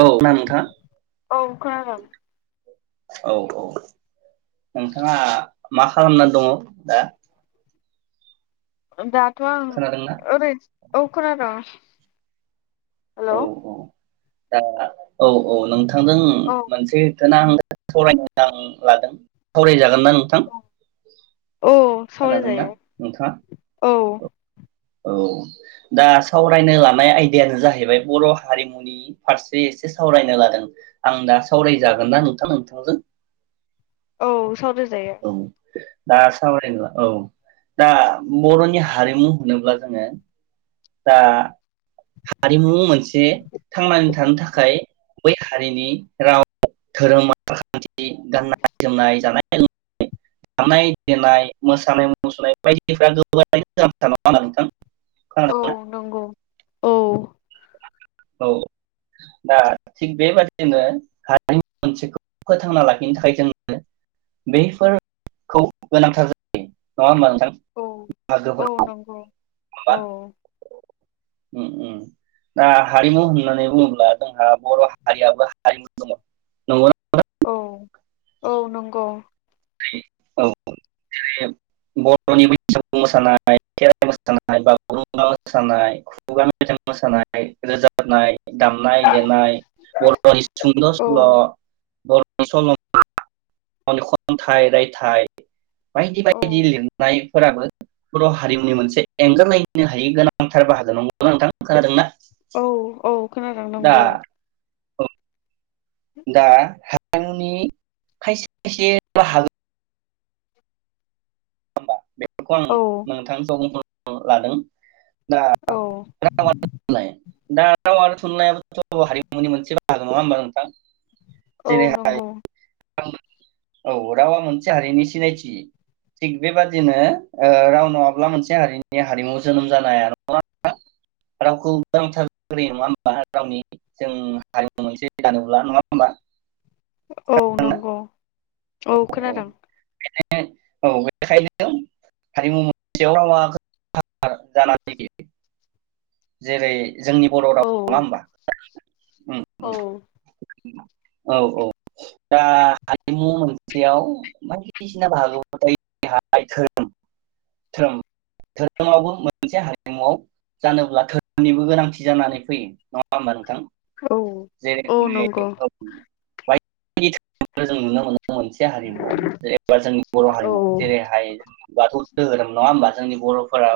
औ ना नोंथां औ खोनादों। औ औ नोंथाङा मा खालामना दङ दा। ओ दा। थ' आं खोनादोंना ओरै ओ खोनादों। हेल' औ औ। दा औ औ नोंथ थांदों औ मोनसे। आं सावरायनो आं लादों सावरायजाग औ खोनादोंना सावरायजायो नोंथाङा औ। औ दा सावरायनो लानाय आयदायानो जाहैबाय बर' हारिमुनि फारसे एसे सावरायनो लादों आं दा सावरायजागोन ना नोंथां नोंथांजों? औ सावरायज जायो। औ दा सावरायबा औ दा बर'नि हारिमु होनोब्ला जोङो। दा। हारिमु मोनसे थांनानै थानो थाखाय बै हारिनि राव धोरोम, आसार खान थि गाननाय जोमनाय जानाय दानाय देनाय मोसानाय मुसुरनाय बायदिफ्रा गोैबारै जाथार नङा होनाबा नोंथां औ खोनादोंना नंगौ औ औ दा थिग बेबादिनो हारि मोनसेखौ फोथांना लाखिनो थाखाय जोङो बेैफोरखौ गोनांथार जायो नङा होमबा नों औ औ नंगौ होमबा औ उम उम दा हारिमु होननानै बुङोब्ला जोंहा बर' हारियाबो हारिमु दङ नंगौना। औ औ नंगौ औ जेरै बर'नि बैसागु मोसानाय खेराइ मोसानाय बागुरुमा मोसानाय खुगा मेथाइ मोसानाय रोजाबनाय दामनाय देनाय बर'नि सुंद' औ सल' बर'नि सल'मा गावनि खन्थाइ रायथाइ बायदि औ बायदि लिरनाय फोराबो बर' हारिमुनि मोनसे एंगारलायनो हायै गोनांथार बाहागो नंगौ नोंथां खोनादों ना औ औ खोनादों नंगौ दा हा आंनि खायसे खायसे राहा [unintelligible] खौ आं औ नोंथांखौ [unintelligible] औ लादों दा औ राव आरो थुनलाइ दा राव आरो थु थुनलायाबाथ' हारिमुनि मोनसे बागो नङा होमबा नोंथां? औ जेरैहाय नंगौ औ रावा मोनसे हारिनि सिनायथि थिग बेबादिनो ओ राव नङाब्ला मोनसे हारिनि हारिमु जोनोम जानाय नङा रावखौ नांथारग्रोयो नङा होनबा रावनि जों हारिमु मोनसे जानोब्ला नङा होनबा? औ नंगौ औ खोनादों औ बेेखायनो हारिमु मोनसेयाव रावा गो नांथार जाना फैयो। जेरै जोंनि बर' राव औ नङा होमबा? औ औ औ दा हारिमु मोनसेयाव बायदिसिना बाहागोफोर थायो धोरोम धोरोमावबो मोनसे हारिमुआव जानोब्ला धोरोमनिबो गोनांथि जानानै फैयो नङा होमबा नोंथां? औ जेरै औ नंगौ [unintelligible] जों नुनो मोनो। मोनसे हारिमु जेनेबा जोंनि बर' औ हारिमु जेरैहाय बाथौ धोहोरोम नङा होमबा जोंनि बर'फोरा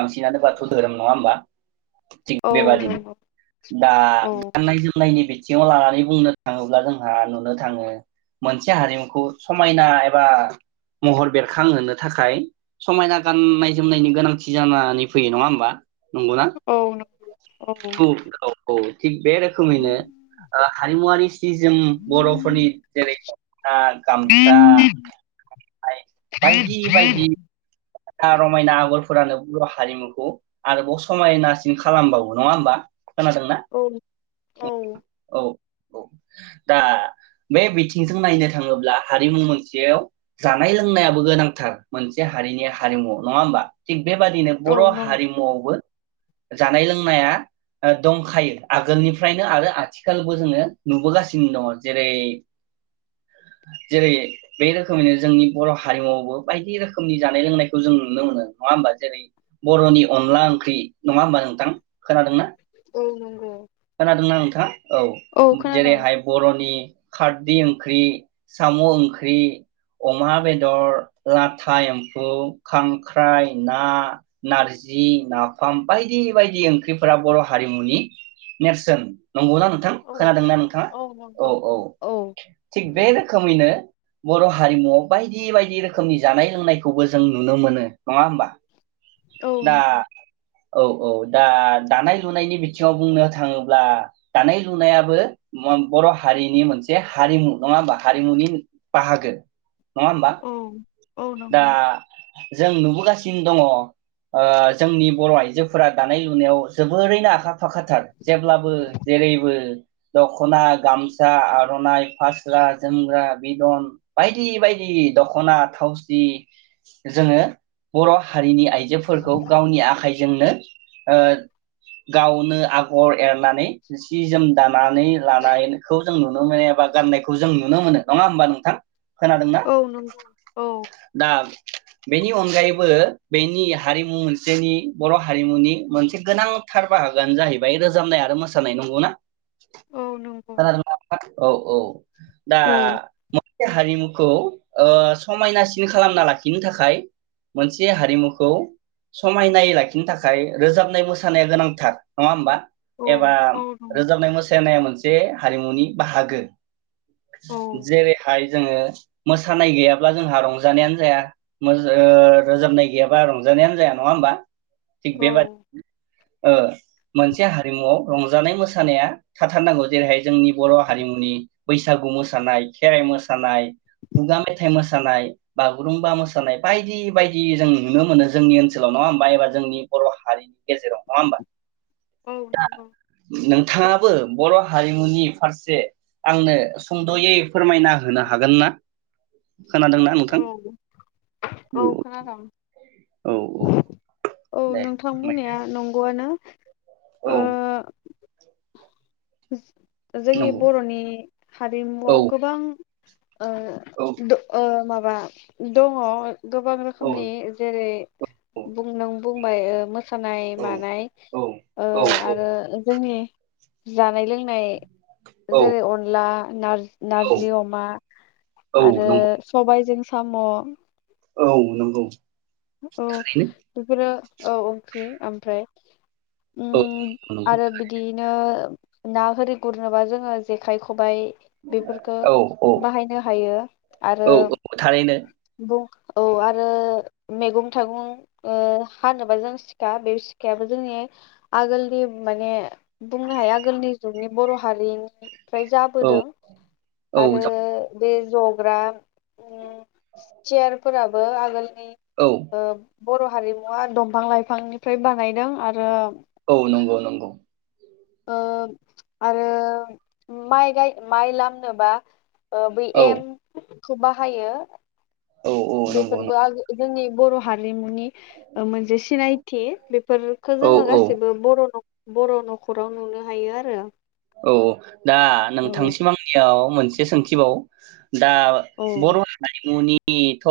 बांसिनानो बाथौ धोरोम नङा होमबा थिग औ बेबादि नंगौ दा औ गाननाय जोमनायनि बि थिङाव लानानै बुंनो थाङोब्ला जोंहा नुनो थाङो मोनसे हारिमुखौ समायना एबा महर बेरखांहोनो थाखाय समायना गाननाय जोमनायनि गोनांथि जानानै फैयो नङा होमबा नंगौना? औ [unintelligible] औ थिग बे औ रोखोमैनो ओ हारिमुवारि सि जोम बर'फोरनि जेरै [unintelligible] गामसा बायदि बायदि। रमायना आगरफोरानो बर' हारिमुखौ आरोबाव समायनासिन खालामबावो नङा होमबा खोनादोंना औ औ औ औ दा बे बिथिंजों नायनो थाङोब्ला हारिमु मोनसेयाव जानाय लोंनायाबो गोनांथार मोनसे हारिनि हारिमु नङा होमबा थिग बेबादिनो औ बर' नं हारिमुआवबो जानाय लोंनाया ओ दंखायो आगोलनिफ्रायनो आरो आथिखालबो जोङो नुबोगासिनो दङ जेरै जेरै बे रोखोमैनो जोंनि बर' हारिमुावबो बायदि रोखोमनि जानाय लोंनाय खौ जों नुनो मोनो नङा होनबा जेरै बर'नि अनला ओंख्रि नङा होमबा नोंथां खोनादोंना औ नंगौ खोनादोंना नों दा औ जेरैहाय बर'नि खारदै ओंख्रि, साम' ओंख्रि, अमा बेदर, लाथा एम्फौ खांख्राइ, ना, नारजि, नाफाम बायदि बायदि ओंख्रिफोरा बर' हारिमुनि नेरसोन। नंगौना नोंथां औ खोनादोंना नोंथाङा औ औ थिग बे रोखोमैनो बर' हारिमुआव बायदि बायदि रोखोमनि जानाय लोंनायखौबो जों नुनो मोनो नङा होमबा औ दा नंगौ औ औ दा दानाय लुनायनि बिथिङाव बुंनो थाङोब्ला दानाय लुनायाबो मन बर' हारिनि मोनसे हारिमु नङा हा हारिमुनि बाहागो नङा होमबा औ औ दा नंगौ जों नुबोगासिनो दङ ओ जोंनि बर' आइजोफोरा दानाय लुनायाव जोबोरैनो आखा फाखाथार जेब्लाबो जेरैबो दख'ना, गामसा, आर'नाइ, फास्रा, जोमग्रा, बिदन बायदि बायदि दख'ना थावस दि जोङो बर' हारिनि आइ जोफोरखौ गावनि आखाइ जोंनो ओ गावनो आगर एरनानै जि-जोम दानानै लानायखौ जों नुनो मोनो एबा गाननायखौ जों नुनो मोनो। नङा होमबा नोंथां खोनादोंना औ नंगौ औ दा बेनि अनगायैबो बेनि हारिमु मोनसेनि बर' हारिमुनि मोनसे गोनांथार बाहागोआनो जाहैबाय रोजाबनाय आरो मोसानाय नंगौना औ नंगौ खोनादों ना नोंथां औ औ दा औ हारिमुखौ ओ समायनासि सिन खालामना लाखिनो थाखाय मोनसे हारिमुखौ समायनायै लाखिनो थाखाय रोजाबनाय मोसानाया गोनांथार नङा होमबा? औ एबा औ नं रोजाबनाय मोस सानाया मोनसे हारिमुनि बाहागो औ जेरैहाय जोङो मोसानाय गैयाब्ला जोंहा रं जानायानो जाया मोज ओ रोजाबनाय गैयाबा रंजानायानो जाया नङा होमबा? थिग औ बेबादि ओ मोनसे हारिमुआव रंजानाय मोसानाया थाथारनांगौ जेरैहाय जोंनि बर' हारिमुनि, बैसागु मोसानाय, खेराइ मोसानाय, खुगा मेथाइ मोसानाय, बागुरुमबा मोसानाय बायदि बायदि जों नुनो मोनो जोंनि ओनसोलाव नङा होमबा एबा जोंनि बर' हारिनि गेजेराव नङा होमबा? औ नंगौ थाङाबो बर' हारिमुनि फारसे आंनो सुंद'यै फोरमायना होनो हागोन ना? खोनादोंना औ नोंथां? औ खोनादों। औ औ औ दे नोंथां फोरमाय बुंनाया नंगौआनो। औ ओ [inaudible] जोंनि नंगौ बर'नि औ हारिमुआव गोबां, ओ औ दो ओ माब बा दङ गोबां औ रोखोमनि जेरै औ बुंनं बुंबाय ओ मोस मोसानाय औ मानाय ओ औ औ आरो जोंनि, जानाय लोंनाय, औ जेरै अनला नार औ नारजि अमा औ आरो नंगौ सबायजों साम' औ नंगौ। औ थारैनो बेफोरो औ ओंख्रि ओमफ्राय, उम औ नंगौ आरो बिदियैनो, ना हारि गुरनोबा जोङो जेखाइ, खबाइ बेफोरखो औ औ बाहायनो हायो औ आरोब औ थारैनो बुं औ आरो मैगं थाइगं ओ हानोबा जों सिखा बे सिखायाबो जोंनि आगोलनि माने बुंनो हाया आगोलनि जुगनि बर' हारिनि फ्राय औ जाबोदों औ आरो जा- बे जग्रा उम सियारफोराबो आगोलनि। औ ओब बर' हारिमुआ दंफां लाइफांनिफ्राय बानायदों आरोब औ नंगौ नंगौ ओब आरों माइ गाय माइ लामनोबा ओ बै औ एम खौ बाहायो। औ औ नंगौ बेफोरबो नंगौ आगो जोंनि बर' हारि हारिमुनि ओ मोनसे सिनाय थि बेब बेफोरखो औ जोङो औ गासिबो बर' न'ख बर' न'खराव नुनो हायो आरो औ औ दा नोंथांसिम आांनियाव मोनसे सोंथिबाव।।। दा औ बर' हारिमुनि नि थ'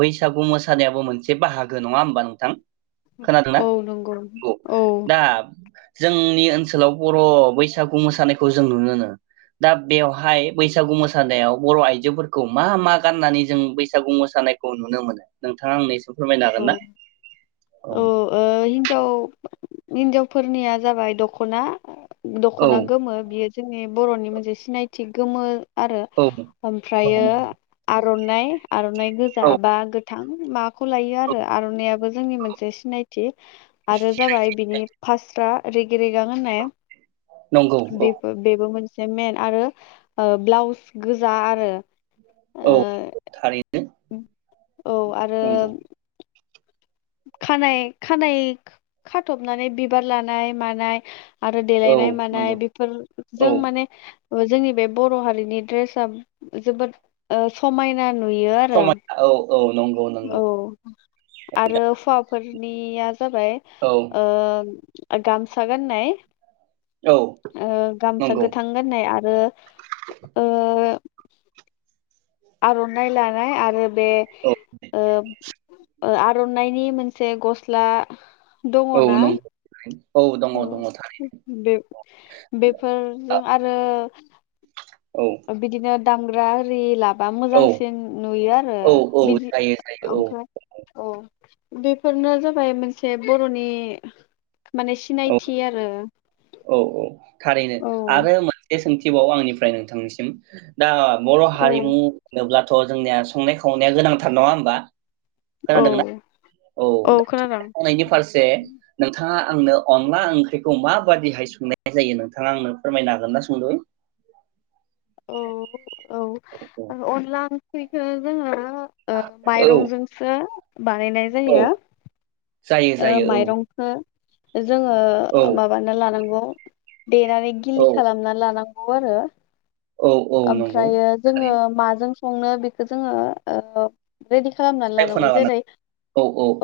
बैसागु मोसानायाबो मोनसे बाहागो नङा होमबा नोंथां? खोनादोंना औ नंगौ औ दा जोंनि ओनसोलाव बर' बै बैसागु मोसानायखौ जों नुनो मोनो दा बेवहाय बैसागु मोसानायाव बर' आइजोफोरखौ मा मा गाननानै जों बैसागु मोसानायखौ नुनो मोनो नोंथाङा आंनो फोरमायनो औ हागोन ना औ ओ हिन्जाव हिन्जावफोरनिया जाबाय दख'ना। औ दख'ना गोमो बियो जोंनि बर'नि मोनसे सिनायथि गोमो आरो औ ओमफ्रायो औ आरननाय। आर'नाइ गोजा औ बा गोथां। मा खौ लायो आरो आर'नाइयाबो जोंनि मोनसे सिनायथि। आरो जाबाय बिनि फास्रा रेगि रिगां होननाया नंगौ औ बे बेबो मोनसे [unintelligible] मेन आरो ब्लाउस गोजा आरो औ ओ थारैनो औ आरो नंगौ खानाय खानायाइ खाथबनानै बिबार लानाय मानाय आरो औ देलायनाय मानाय नंगौ औ बेफोरजों माने जोंनि बे बर' हारिनि ड्रेसा जोबोद ओ समायना नुयो आरो समायना औ औ नंगौ नंगौ औ आरो हुवाफोरनिया जाबाय औ ओ गामसा गान्नाय औ ओ गामसा नंगौ गोथां गाननाय आरो ओ आर'नाइ लानाय आरो बे औ ओ आर'नाइनि मोनसे गस्ला औ दङना नंगौ औ दङ दङ बे बेफोर जों थारैनो आरो औ बिदिनो दामग्रा रि ला बा औ मोजांसिन नुयो आरो औ औ बिजि जायो जायो ओमफ्राय औ औ बेफोरनो जाबाय मोनसे बर'नि माने औ सिनायथि आरो औ औ थारैनो औ आरो मोनसे सोंथि बाव आंनिफ्राय नोंथांनिसिम दा बर' औ हारिमु होनोब्ला थ' जोंनिया संनाय खावनाया गोनांथार नङा होमबा? औ खोनादोंना औ दा संनायनि फारसे नोंथाङा आंनो अनला ओंख्रिखौ माबादिहाय संनाय जायो नोंथाङा आंनो फोरमायनो हागोन ना सुंदयै औ औ अला ख्रिखौ जोङो ओं औ माइरंजोंसो बानायनाय औ जायो जायो ओ जायो माइरंखौ जोङो औ माबानो लानांगौ [inaudible] देनानै गिलि औ खालामना लानां गौ आरो औ औ नंगौ ओमफ्रायो जोङो थारैनो माजों संनो बेखौ जोङो ओ रेडि खालामनानै लानांगौ जेरै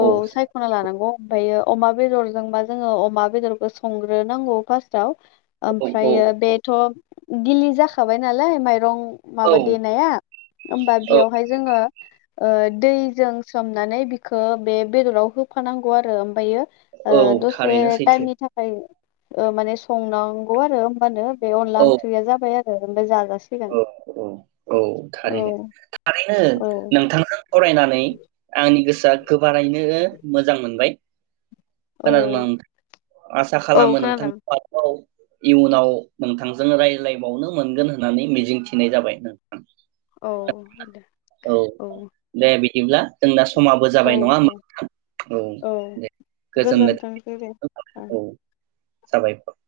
औ सायख'ना लानांगौ ओमफ्रायो अमा बेदरजोंबा जोङो अमा बेदरखौ संग्रोनांगौ फार्स्टआव औ औ ओमफ्रायो बेथ' गिलिजा खांबाय नालाय माइरं औ माबा देनाया होमबा औ बेयावहाय जोङो ओ दैजों सोमनानै बिखौ बे बेदराव होफानांगौ आरो आमफायो औ दसे थारैनो सैथो टाइमनि थाखाय माने संनांगौ आरो होनबानो बे अनला औ ओंख्रिया जाबाय आरो। [unintelligible] औ औ औ औ थारैनो थारैनो औ नोंथांजों सावरायनानै आंनि गोसो गोबारैनो मोजां मोन बाय औ खोनादों नोंथां आसा औ खालामो खोनादों नोंथांङाबोथ' इयुनाव नोंथांजों रायज्लायबावनो मोनगोन होन होननानै मिजिंथिनाय जाबाय नों औे दे औ दिब्ला [unintelligible] समाबो औ जाबाय नङा दे होनबा नोंथा औ दे गोजोननाय गोजोनथोंसै दे। थाबाय ओं औ साबायखर